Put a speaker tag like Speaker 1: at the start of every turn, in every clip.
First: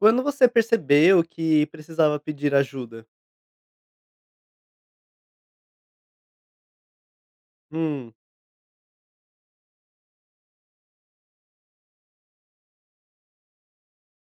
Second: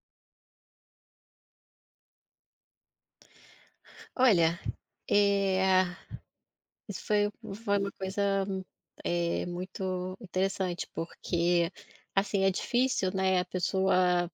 Speaker 1: Quando você percebeu que precisava pedir ajuda?
Speaker 2: Olha, eh, isso foi uma
Speaker 1: Hum,
Speaker 2: coisa, muito interessante, porque, assim, é difícil, né, a pessoa,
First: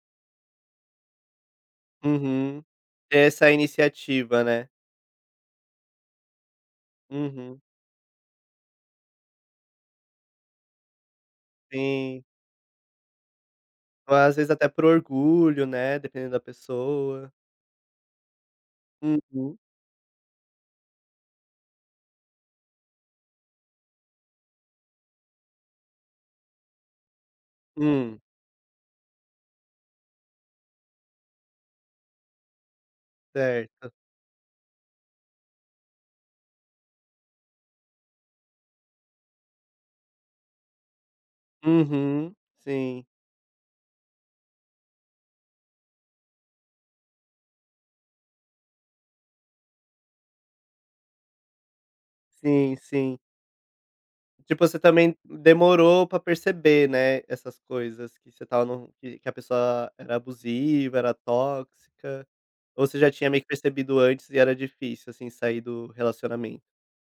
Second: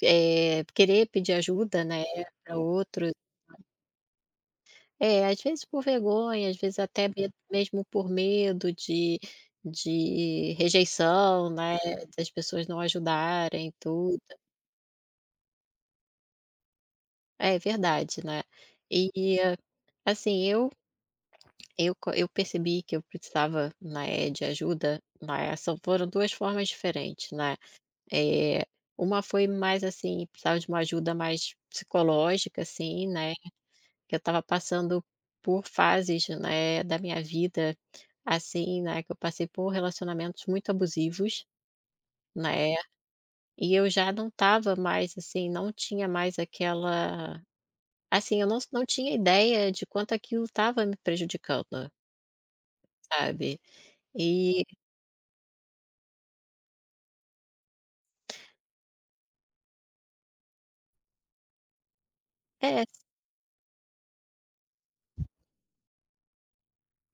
Speaker 2: querer pedir ajuda, né, para
Speaker 1: uhum.
Speaker 2: outros.
Speaker 1: Essa iniciativa, né.
Speaker 2: É, às vezes por vergonha, às vezes até me
Speaker 1: Uhum,
Speaker 2: mesmo por medo de rejeição, né,
Speaker 1: sim.
Speaker 2: das pessoas não ajudarem,
Speaker 1: Ou
Speaker 2: tudo.
Speaker 1: às vezes até por orgulho, né, dependendo da pessoa.
Speaker 2: É verdade, né. E,
Speaker 1: Uhum.
Speaker 2: assim, eu percebi que eu precisava, né, de ajuda, né, são foram 2 formas diferentes, né.
Speaker 1: Hum,
Speaker 2: Eh, uma foi mais, assim, precisava de uma ajuda mais psicológica, assim, né,
Speaker 1: certo.
Speaker 2: que eu estava passando por fases, né, da minha vida, assim, né, que eu passei por relacionamentos muito abusivos,
Speaker 1: Uhum.
Speaker 2: né,
Speaker 1: Sim,
Speaker 2: e eu já não estava mais, assim, não tinha mais aquela assim, eu não tinha ideia de quanto aquilo estava me prejudicando,
Speaker 1: sim, sim.
Speaker 2: sabe. E
Speaker 1: Tipo, você também demorou pra perceber, né, essas coisas que você estava num que a pessoa era abusiva, era tóxica,
Speaker 2: é.
Speaker 1: ou você já tinha meio que percebido antes e era difícil, assim, sair do relacionamento?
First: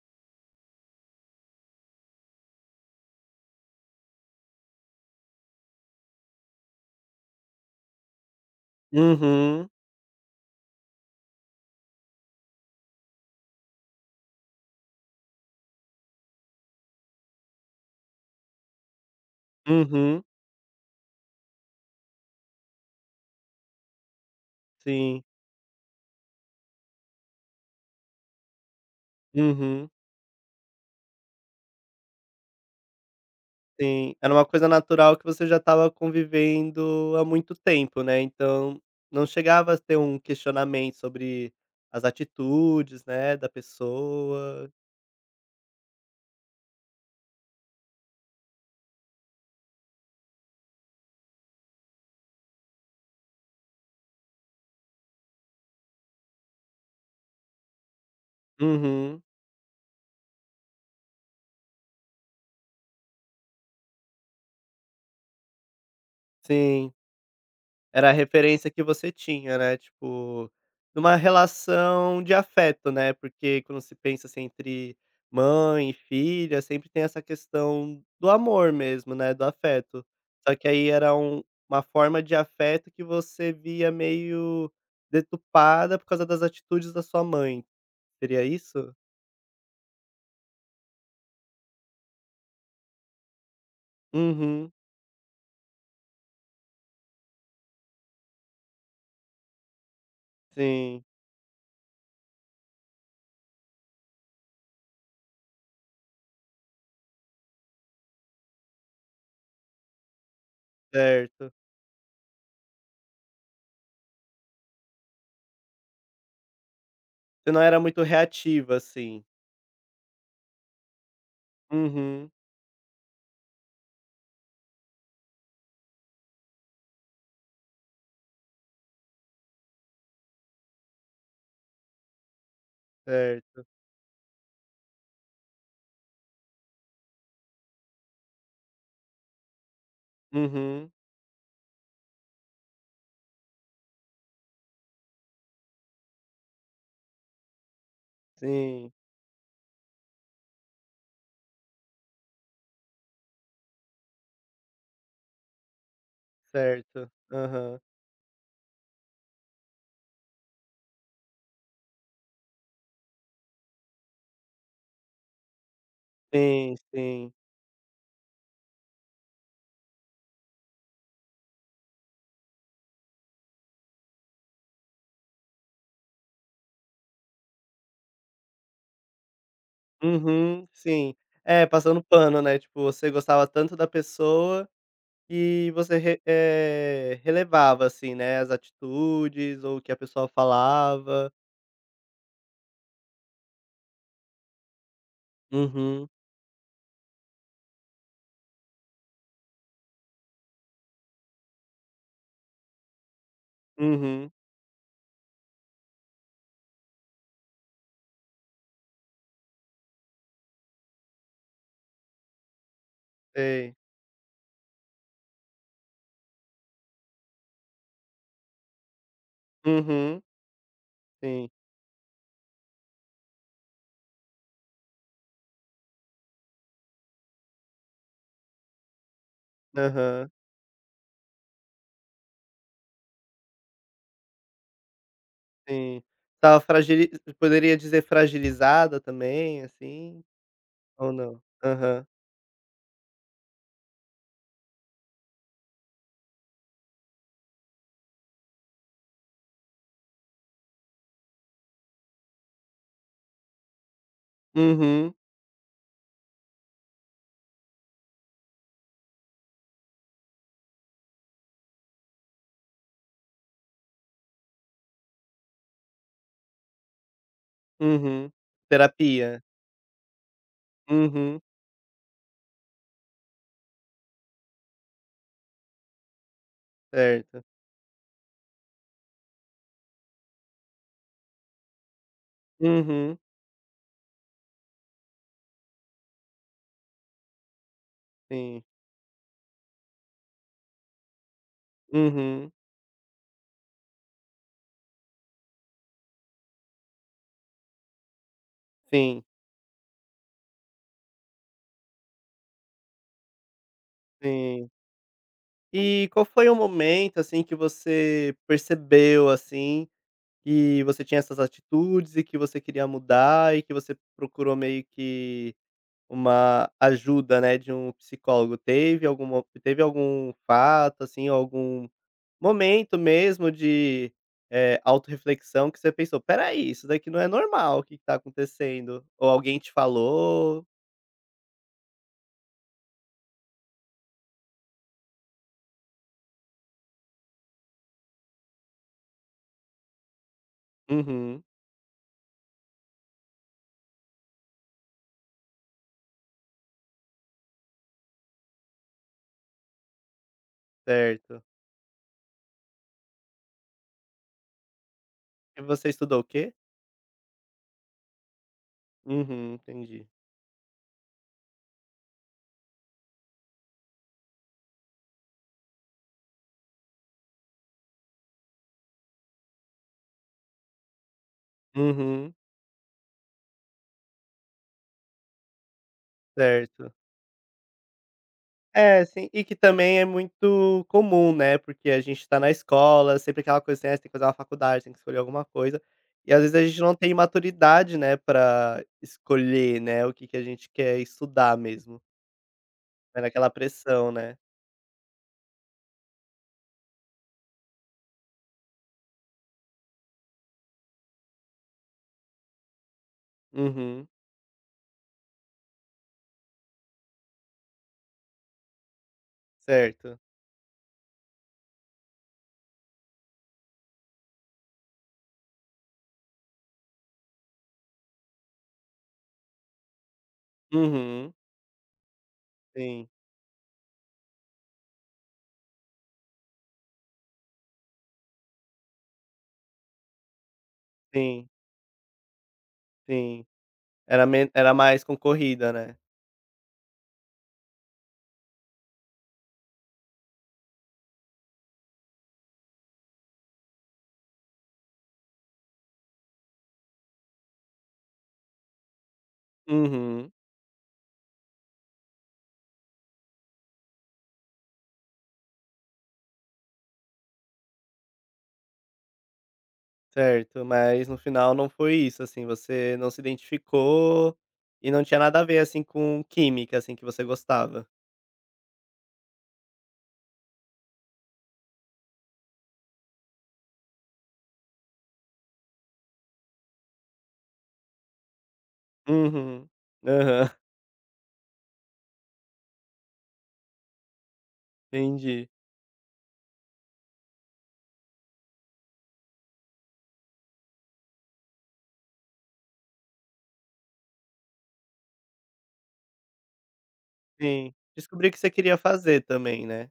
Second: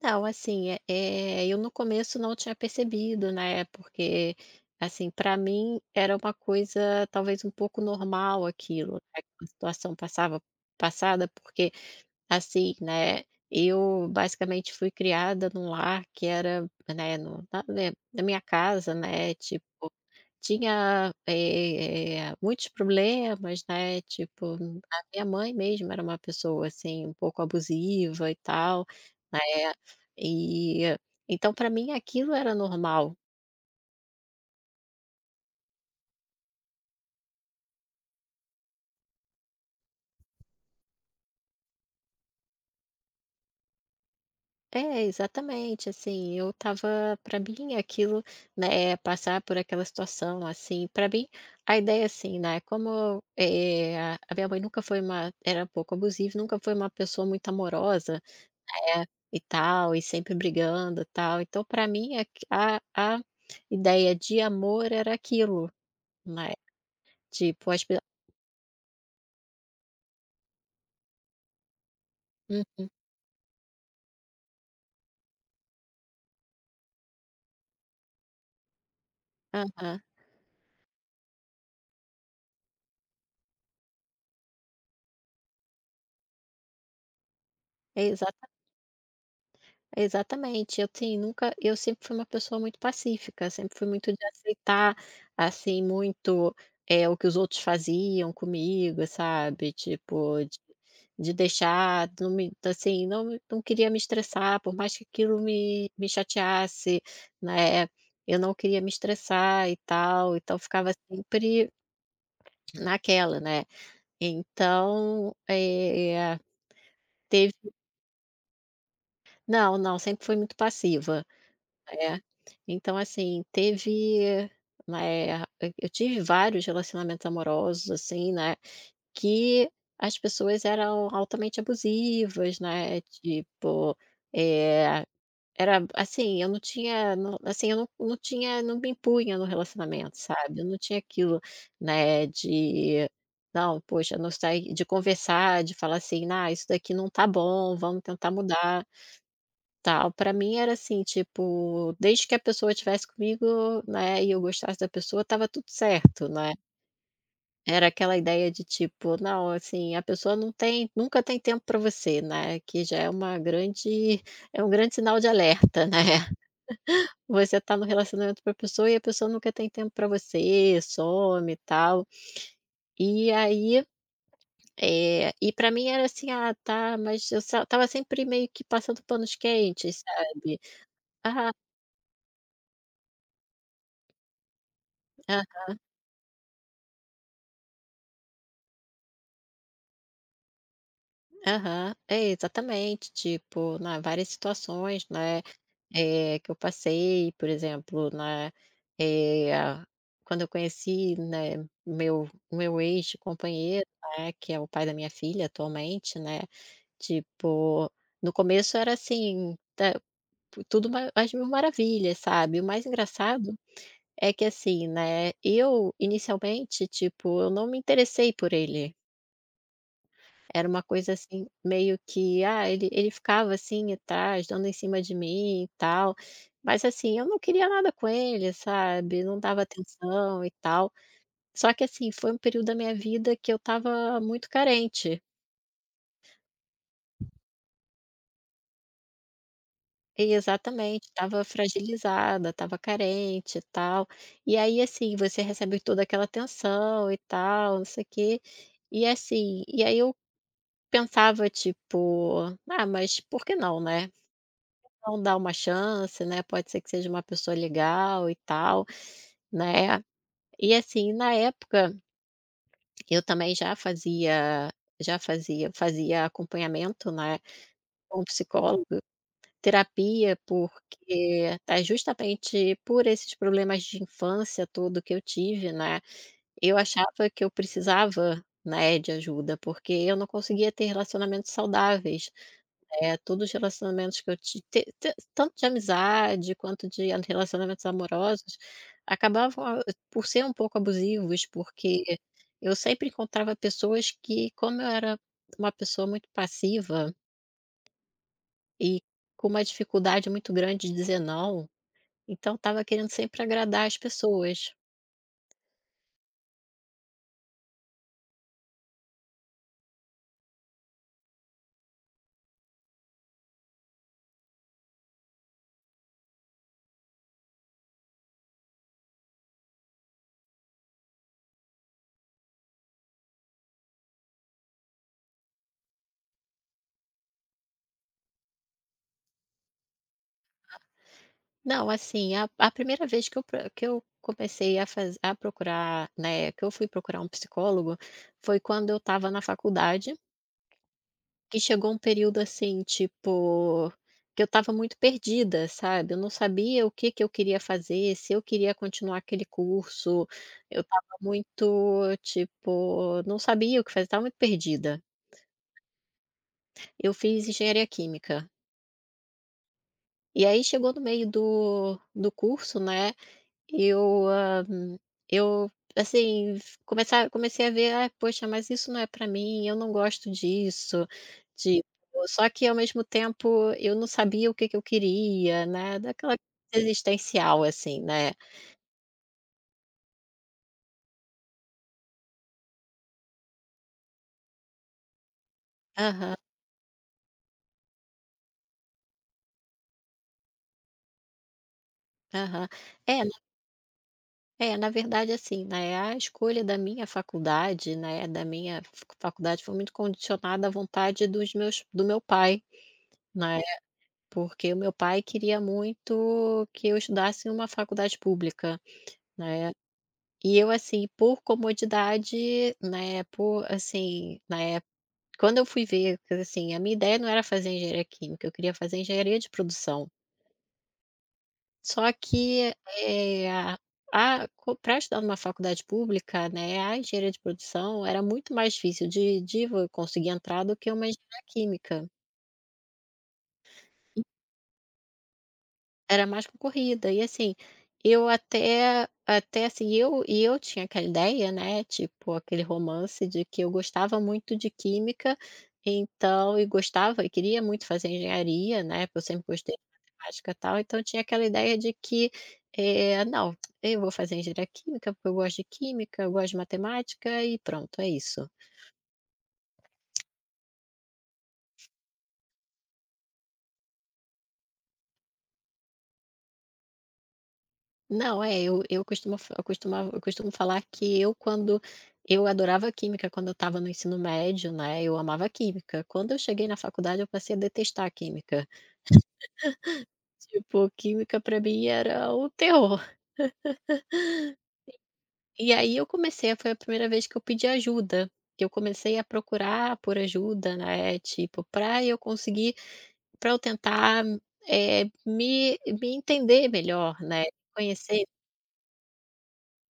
Speaker 2: Não, assim, eu no começo não tinha percebido, né, porque, assim, para mim era uma coisa talvez um pouco normal aquilo, né, a
Speaker 1: Uhum.
Speaker 2: situação passava passada, porque, assim, né, eu basicamente fui criada num lar que era, né, no na né, na minha casa, né,
Speaker 1: Uhum,
Speaker 2: tinha, muitos problemas, né, tipo, a
Speaker 1: sim.
Speaker 2: minha mãe mesmo era uma pessoa, assim, um pouco abusiva e tal, né,
Speaker 1: Uhum,
Speaker 2: e então para mim aquilo era normal.
Speaker 1: sim. Era uma coisa natural que você já estava convivendo há muito tempo, né, então não chegava a ter um questionamento sobre as atitudes, né, da pessoa.
Speaker 2: É, exatamente, assim, eu estava para mim aquilo, né, passar por aquela situação, assim, para mim a ideia, assim, né, como, a minha mãe nunca foi uma era um pouco abusiva, nunca foi uma pessoa muito amorosa. É,
Speaker 1: Uhum,
Speaker 2: e tal, e sempre brigando, tal. Então para mim a ideia de amor era aquilo, né.
Speaker 1: sim.
Speaker 2: Tipo, as pe
Speaker 1: Era a referência que você tinha, né, tipo, numa relação de
Speaker 2: uhum,
Speaker 1: afeto, né, porque quando se pensa, assim, entre mãe e filha, sempre tem essa questão do amor mesmo, né, do
Speaker 2: aham.
Speaker 1: afeto. Só que aí era uma forma de afeto que você via meio deturpada por causa das atitudes da sua mãe,
Speaker 2: exa
Speaker 1: seria isso?
Speaker 2: Exatamente, eu assim, nunca eu sempre fui uma pessoa muito pacífica, sempre fui muito de
Speaker 1: Uhum,
Speaker 2: aceitar, assim, muito, o que os outros faziam comigo, sabe, tipo, de
Speaker 1: sim,
Speaker 2: de deixar, não me assim, não me não queria me estressar, por mais que aquilo me chateasse, né, eu não queria me estressar e tal, então ficava
Speaker 1: certo.
Speaker 2: sempre naquela, né. Então,
Speaker 1: Você
Speaker 2: teve
Speaker 1: não era muito reativa, assim.
Speaker 2: não, não, sempre fui muito passiva. É,
Speaker 1: Uhum,
Speaker 2: então assim, teve, né, eu tive vários relacionamentos amorosos, assim, né, que as pessoas eram altamente abusivas, né,
Speaker 1: certo.
Speaker 2: tipo, eh, era assim, eu não tinha não assim, eu não não tinha não me impunha no relacionamento, sabe, eu não
Speaker 1: Uhum,
Speaker 2: tinha aquilo, né, de não, poxa, não sai de conversar, de falar assim: "Ah, isso daqui não tá bom, vamos tentar mudar".
Speaker 1: sim.
Speaker 2: Tal, pra mim era assim, tipo, desde que a pessoa estivesse comigo, né, e eu gostasse da pessoa, estava tudo certo, né.
Speaker 1: Certo. Aham.
Speaker 2: Era aquela ideia de tipo: "Não, assim, a pessoa não tem nunca tem tempo pra você", né, que já é uma grande é um grande sinal de alerta, né.
Speaker 1: Sim, sim.
Speaker 2: Você tá no relacionamento com a pessoa e a pessoa nunca tem tempo pra você, some e tal. E aí, pra mim era assim: "Ah, tá", mas eu só estava sempre meio que passando panos quentes, sabe.
Speaker 1: Uhum, sim.
Speaker 2: "Ah,
Speaker 1: É, passando pano, né, tipo, você gostava tanto da pessoa
Speaker 2: ah."
Speaker 1: e você relevava, assim, né, as atitudes ou o que a pessoa falava.
Speaker 2: Aham, é, exatamente. Tipo, na várias situações, né,
Speaker 1: Uhum,
Speaker 2: que eu passei, por exemplo, né, eh, a quando eu conheci, né, meu ex-companheiro,
Speaker 1: uhum,
Speaker 2: né, que é o pai da minha filha atualmente, né, tipo, no começo era assim, ta tudo uma às mil maravilhas, sabe. O mais engraçado
Speaker 1: sei.
Speaker 2: é que, assim, né, eu inicialmente, tipo, eu não me interessei por ele.
Speaker 1: Uhum,
Speaker 2: Era uma coisa assim,
Speaker 1: sim.
Speaker 2: meio que, ah, ele ficava assim atrás, dando em cima de mim e tal, mas assim, eu não queria nada com ele, sabe, não dava
Speaker 1: Aham,
Speaker 2: atenção e tal. Só que assim, foi um período da minha vida que eu estava muito carente.
Speaker 1: sim. Estava fragili Poderia dizer fragilizada também, assim,
Speaker 2: E exatamente,
Speaker 1: ou não?
Speaker 2: estava
Speaker 1: Aham.
Speaker 2: fragilizada, estava carente e tal. E aí assim, você recebe toda aquela atenção e tal, não sei o quê. E assim, e aí eu pensava tipo: "Ah, mas por que não, né?"
Speaker 1: Uhum,
Speaker 2: Não dá uma chance, né, pode ser que seja uma pessoa legal e tal, né. E assim, na época, eu também já fazia fazia acompanhamento, né, com um
Speaker 1: uhum.
Speaker 2: psicólogo,
Speaker 1: Terapia.
Speaker 2: terapia,
Speaker 1: Uhum,
Speaker 2: porque tá justamente por esses problemas de infância todo que eu tive, né, eu achava
Speaker 1: certo.
Speaker 2: que eu precisava, né, de ajuda, porque eu não conseguia ter relacionamentos saudáveis. É,
Speaker 1: Uhum,
Speaker 2: todos os relacionamentos que eu tive tanto de amizade quanto de relacionamentos amorosos,
Speaker 1: sim.
Speaker 2: acabavam a por ser um pouco abusivos, porque
Speaker 1: Uhum.
Speaker 2: eu sempre encontrava pessoas que, como eu era uma pessoa muito passiva e
Speaker 1: Sim,
Speaker 2: com uma dificuldade muito grande de dizer não, então estava querendo sempre agradar as
Speaker 1: sim.
Speaker 2: pessoas.
Speaker 1: E qual foi o momento, assim, que você percebeu, assim, que você tinha essas atitudes e que você queria mudar e que você procurou meio que uma ajuda, né, de um psicólogo? Teve algum fato, assim, algum momento mesmo de, autorreflexão que você pensou: "Espera aí, isso daqui não é normal, o que que tá acontecendo?" Ou alguém te falou?
Speaker 2: Não, assim, a primeira vez que eu comecei a procurar, né, que eu fui procurar um psicólogo, foi quando eu estava na faculdade.
Speaker 1: Uhum,
Speaker 2: Que chegou um período, assim, tipo, que eu estava muito perdida, sabe, eu não sabia o que que eu queria fazer, se eu queria continuar aquele curso, eu estava
Speaker 1: certo.
Speaker 2: muito, tipo, não sabia o que fazer, estava muito perdida.
Speaker 1: E você estudou o quê?
Speaker 2: Eu fiz engenharia química,
Speaker 1: Uhum, entendi.
Speaker 2: e aí chegou no meio do curso, né. Eu, hã, eu, assim, começar comecei a ver: "Ah, poxa, mas isso não é para mim, eu não gosto disso", tipo,
Speaker 1: Uhum,
Speaker 2: só que ao mesmo tempo eu não sabia o que que eu queria, né, daquela coisa
Speaker 1: certo.
Speaker 2: existencial, assim, né.
Speaker 1: É, sim, e que também é muito comum, né, porque a gente tá na escola, sempre aquela coisa assim: "Ah, você tem que fazer uma faculdade, tem que escolher alguma coisa", e
Speaker 2: Aham,
Speaker 1: às vezes a gente não tem maturidade, né, pra escolher, né, o que que a gente quer estudar mesmo.
Speaker 2: aham.
Speaker 1: É
Speaker 2: É, na-
Speaker 1: naquela pressão, né.
Speaker 2: é, na verdade, assim, né, a escolha da minha faculdade, né, da minha faculdade foi muito condicionada à vontade dos meus do meu pai, né.
Speaker 1: Uhum,
Speaker 2: Porque o meu pai queria muito que eu estudasse em uma faculdade pública, né.
Speaker 1: certo.
Speaker 2: E eu, assim, por comodidade, né, por assim, na época quando eu fui ver, que, assim, a minha ideia não era fazer engenharia química, eu queria fazer engenharia de produção.
Speaker 1: Uhum,
Speaker 2: Só que,
Speaker 1: sim,
Speaker 2: para estudar numa faculdade pública, né, a engenharia de produção era muito mais difícil de vo conseguir entrar do que uma engenharia
Speaker 1: sim,
Speaker 2: química.
Speaker 1: sim. Era mais concorrida, né.
Speaker 2: Era mais com corrida. E assim, eu até assim, eu tinha aquela ideia, né, tipo aquele romance de que eu gostava muito de química, então gostava e queria muito fazer engenharia, né, porque eu sempre gostei de
Speaker 1: Uhum.
Speaker 2: matemática e tal, então tinha aquela ideia de que, "Não, eu vou fazer engenharia química, porque eu gosto de química, eu gosto de matemática e pronto, é isso".
Speaker 1: Certo, mas no final não foi isso, assim, você não se identificou e não tinha nada a ver, assim, com química, assim, que você gostava?
Speaker 2: Não, é, eu costumo falar que eu quando eu adorava química quando eu estava no ensino médio, né, eu amava química. Quando eu cheguei na faculdade, eu passei a detestar química.
Speaker 1: Uhum. Aham,
Speaker 2: Tipo, química para mim era o terror.
Speaker 1: entendi.
Speaker 2: E aí eu comecei foi a primeira vez que eu pedi ajuda, que eu comecei a procurar por ajuda, né, tipo, para eu tentar, me entender melhor, né,
Speaker 1: Sim.
Speaker 2: conhecer
Speaker 1: Descobri o que você queria fazer também, né?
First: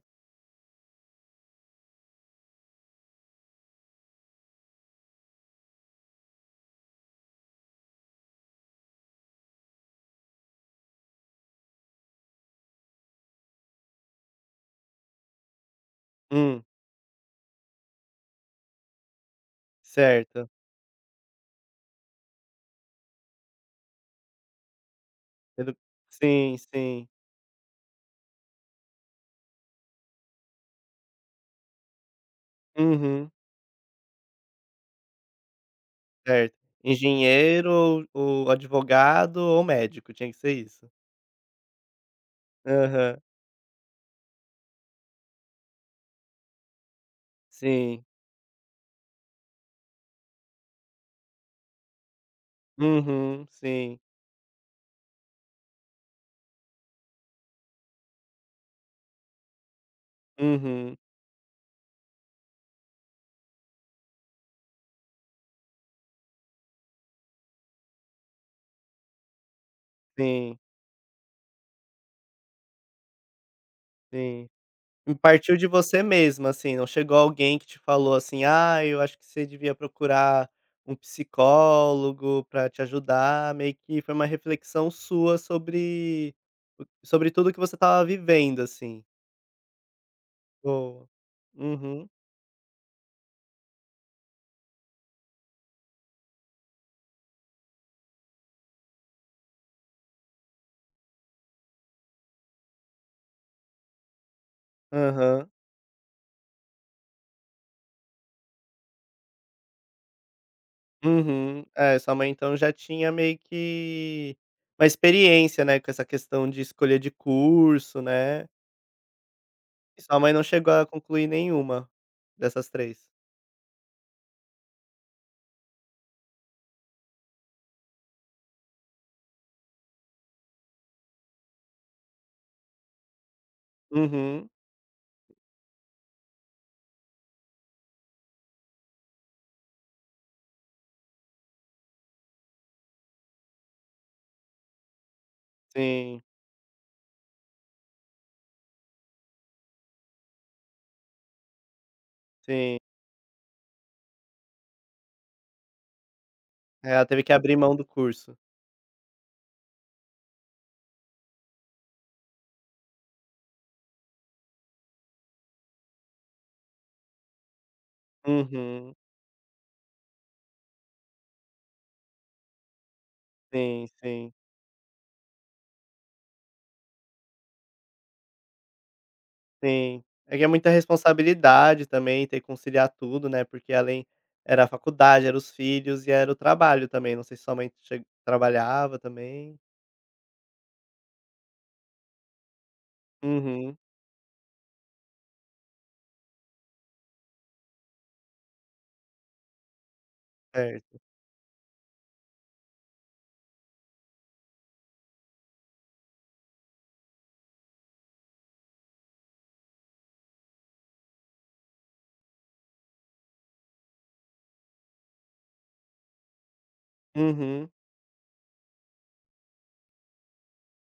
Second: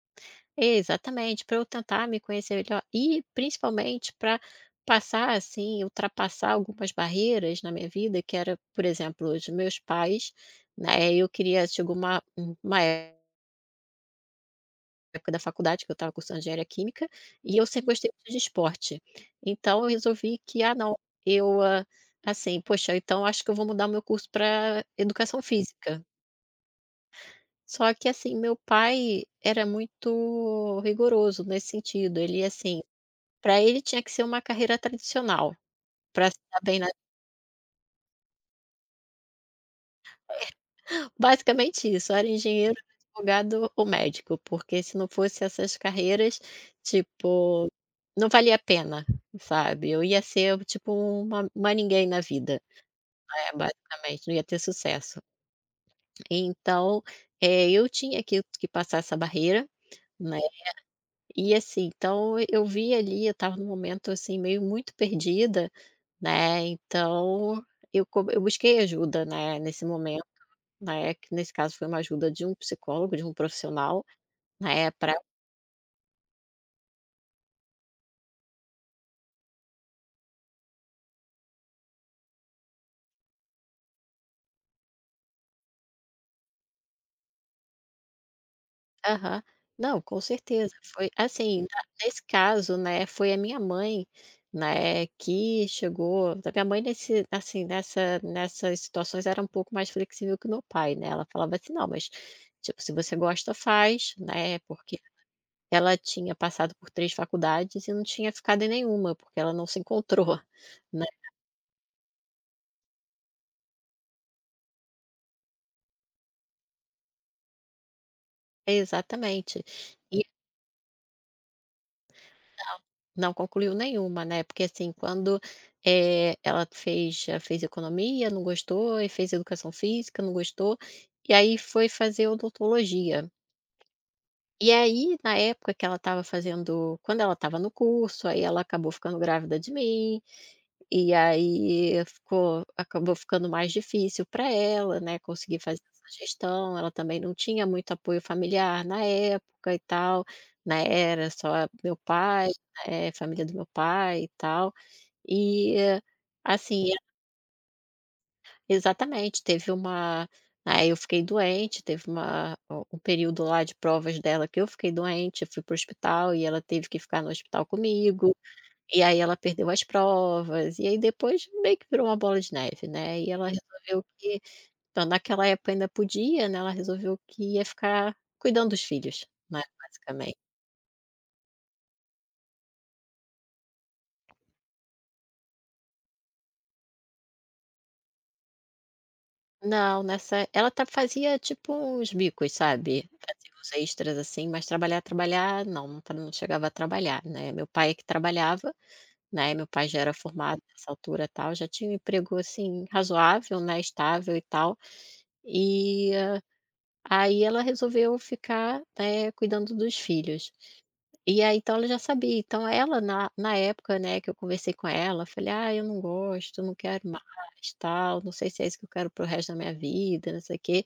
Speaker 2: Exatamente, para eu tentar me conhecer melhor e principalmente para passar, assim, ultrapassar algumas barreiras na minha vida, que era, por exemplo, os meus pais, né, eu queria chegou uma época da faculdade que eu estava cursando
Speaker 1: Hum,
Speaker 2: engenharia química, e eu sempre gostei muito de esporte. Então eu resolvi
Speaker 1: certo.
Speaker 2: que: "Ah não, eu, ah, assim, poxa, então acho que eu vou mudar o meu curso para educação
Speaker 1: Edu
Speaker 2: física".
Speaker 1: Sim, sim.
Speaker 2: Só que, assim, meu pai era muito rigoroso nesse sentido, ele, assim
Speaker 1: Uhum,
Speaker 2: para ele tinha que ser uma carreira tradicional, para se
Speaker 1: certo.
Speaker 2: dar bem na
Speaker 1: Engenheiro ou advogado ou médico, tinha que ser isso.
Speaker 2: basicamente isso, era engenheiro,
Speaker 1: Aham,
Speaker 2: advogado ou médico, porque se não fosse essas carreiras, tipo,
Speaker 1: sim.
Speaker 2: não valia a pena, sabe. Eu ia ser tipo uma ninguém na vida,
Speaker 1: Uhum,
Speaker 2: é,
Speaker 1: sim.
Speaker 2: basicamente, não ia ter sucesso. Então, eu tinha que passar essa barreira, né,
Speaker 1: Uhum,
Speaker 2: e assim, então eu vi ali, eu estava num momento, assim, meio muito perdida, né, então eu busquei ajuda, né, nesse momento.
Speaker 1: sim,
Speaker 2: Né, que nesse caso foi uma ajuda de um psicólogo, de um profissional,
Speaker 1: sim.
Speaker 2: né, para
Speaker 1: Partiu de você mesma, assim, não chegou alguém que te falou assim: "Ah, eu acho que você devia procurar um psicólogo pra te ajudar", meio que foi uma reflexão sua sobre o sobre tudo que você estava vivendo, assim.
Speaker 2: aham. Não, com certeza, foi
Speaker 1: Boa.
Speaker 2: assim, na
Speaker 1: Uhum.
Speaker 2: nesse caso, né, foi a minha mãe, né, que chegou a minha mãe nesse assim, nessa nessas situações era um pouco mais flexível que o meu pai, né, ela falava assim: "Não, mas, tipo, se você gosta, faz", né, porque
Speaker 1: Aham.
Speaker 2: ela tinha passado por 3 faculdades e não tinha ficado em nenhuma, porque ela não se encontrou, né.
Speaker 1: Uhum. É, sua mãe então já tinha meio que uma experiência, né, com essa questão de escolha de curso, né.
Speaker 2: Exatamente.
Speaker 1: E sua mãe não chegou a concluir nenhuma dessas três.
Speaker 2: Não concluiu nenhuma, né, porque assim, quando, ela fez economia, não gostou, e fez educação física, não gostou, e aí foi fazer odontologia.
Speaker 1: Uhum.
Speaker 2: E aí, na época que ela estava fazendo quando ela estava no curso, aí ela acabou ficando grávida de mim, e aí ficou acabou ficando mais difícil para ela, né, conseguir fazer essa
Speaker 1: Sim,
Speaker 2: gestão, ela também não tinha muito apoio familiar na época e tal, né, era só meu pai,
Speaker 1: sim.
Speaker 2: família do meu pai e tal. E, assim
Speaker 1: É, ela teve que abrir mão do curso.
Speaker 2: exatamente, teve uma aí eu fiquei doente, teve um período lá de provas dela que eu fiquei doente, eu fui para o hospital e ela teve que ficar no hospital comigo.
Speaker 1: Uhum.
Speaker 2: E aí ela perdeu as provas, e aí depois meio que virou uma bola de neve, né, e ela
Speaker 1: Sim,
Speaker 2: resolveu
Speaker 1: sim,
Speaker 2: que então naquela época ainda podia, né, ela resolveu que ia ficar cuidando dos filhos, né,
Speaker 1: sim. É
Speaker 2: basicamente.
Speaker 1: que é muita responsabilidade também ter que conciliar tudo, né, porque além era a faculdade, era os filhos e era o trabalho também, não sei se sua mãe che trabalhava também.
Speaker 2: Não, nessa ela tá fazia tipo uns bicos, sabe, fazia uns
Speaker 1: Uhum.
Speaker 2: extras, assim, mas trabalhar, trabalhar não, não tra não chegava a trabalhar, né, meu pai é que trabalhava, né, meu pai já era formado nessa
Speaker 1: Certo.
Speaker 2: altura, tal, já tinha um emprego, assim, razoável, né, estável e tal, e ah, Aí ela resolveu ficar, né, cuidando dos filhos. E aí então ela já sabia, então ela na época, né, que eu conversei com ela, falei: "Ah, eu não gosto, não quero mais,
Speaker 1: Uhum.
Speaker 2: tal, não sei se é isso que eu quero para o resto da minha vida, não sei o quê".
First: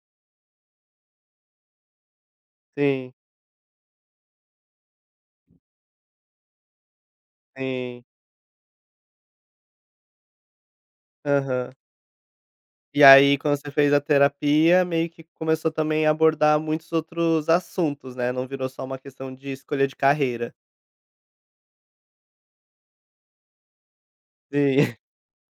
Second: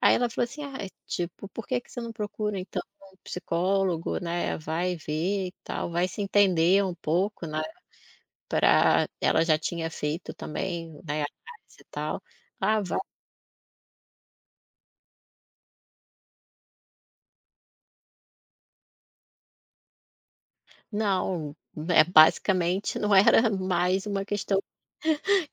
Speaker 2: Aí ela falou assim: "Ah, tipo, por que que você não procura então
Speaker 1: Sim,
Speaker 2: um psicólogo, né, vai ver e tal, vai se entender um pouco, né,
Speaker 1: sim.
Speaker 2: pra" ela já tinha feito também, né,
Speaker 1: Aham.
Speaker 2: análise e tal. "Ah, vai."
Speaker 1: E aí quando você fez a terapia, meio que começou também a abordar muitos outros assuntos, né, não virou só uma questão de escolha de carreira.
Speaker 2: Não, é basicamente não era mais uma questão
Speaker 1: Sim.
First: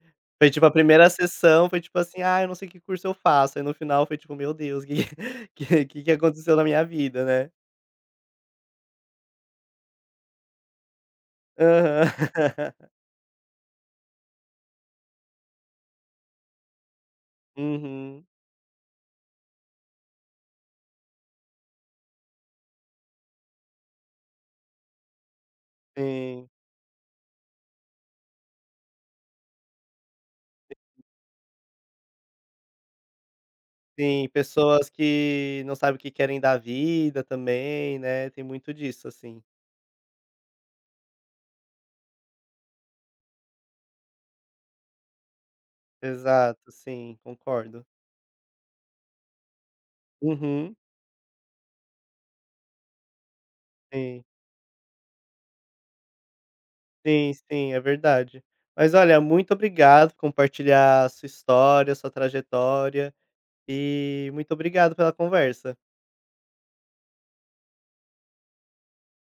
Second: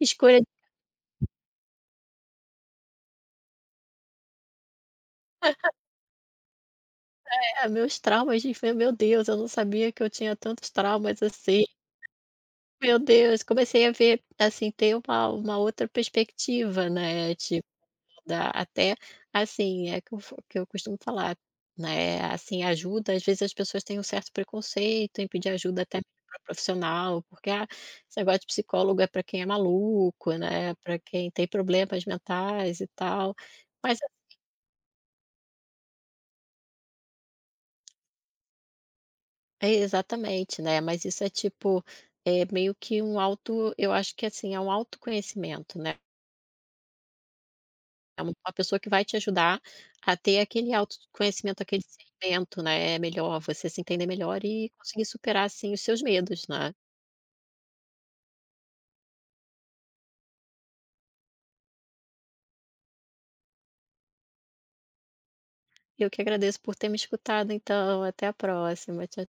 Speaker 2: escolha de
Speaker 1: Foi tipo a primeira sessão, foi tipo assim: "Ah, eu não sei que curso eu faço", aí no final foi tipo: "Meu Deus, que que que aconteceu na minha vida, né".
Speaker 2: "Ah, meus traumas de infância, meu Deus, eu não sabia que eu tinha tantos traumas assim,
Speaker 1: Aham.
Speaker 2: meu Deus", comecei a ver, assim, ter uma outra perspectiva, né, tipo
Speaker 1: Uhum.
Speaker 2: da até, assim, é que eu f que eu costumo falar, né, assim, ajuda, às vezes as pessoas têm um certo preconceito em pedir ajuda até pra
Speaker 1: Sim,
Speaker 2: profissional, porque: "Ah, esse negócio de psicólogo é para quem é maluco, né, para quem tem problemas mentais e tal", mas
Speaker 1: sim, pessoas que não sabem o que querem da vida também, né, tem muito disso, assim.
Speaker 2: É, exatamente, né, mas isso é tipo, é meio que um auto eu acho que, assim, é um autoconhecimento, né,
Speaker 1: Exato, sim, concordo.
Speaker 2: é uma pessoa que vai te ajudar a ter aquele
Speaker 1: Uhum.
Speaker 2: autoconhecimento, aquele sentimento né, é melhor, você se entender
Speaker 1: Sim,
Speaker 2: melhor e conseguir superar, assim, os seus medos, né.
Speaker 1: sim, sim, é verdade. Mas olha, muito obrigado por compartilhar sua história, sua trajetória, e muito obrigado pela conversa.
Speaker 2: Eu que agradeço por ter me escutado então, até a próxima. Tcha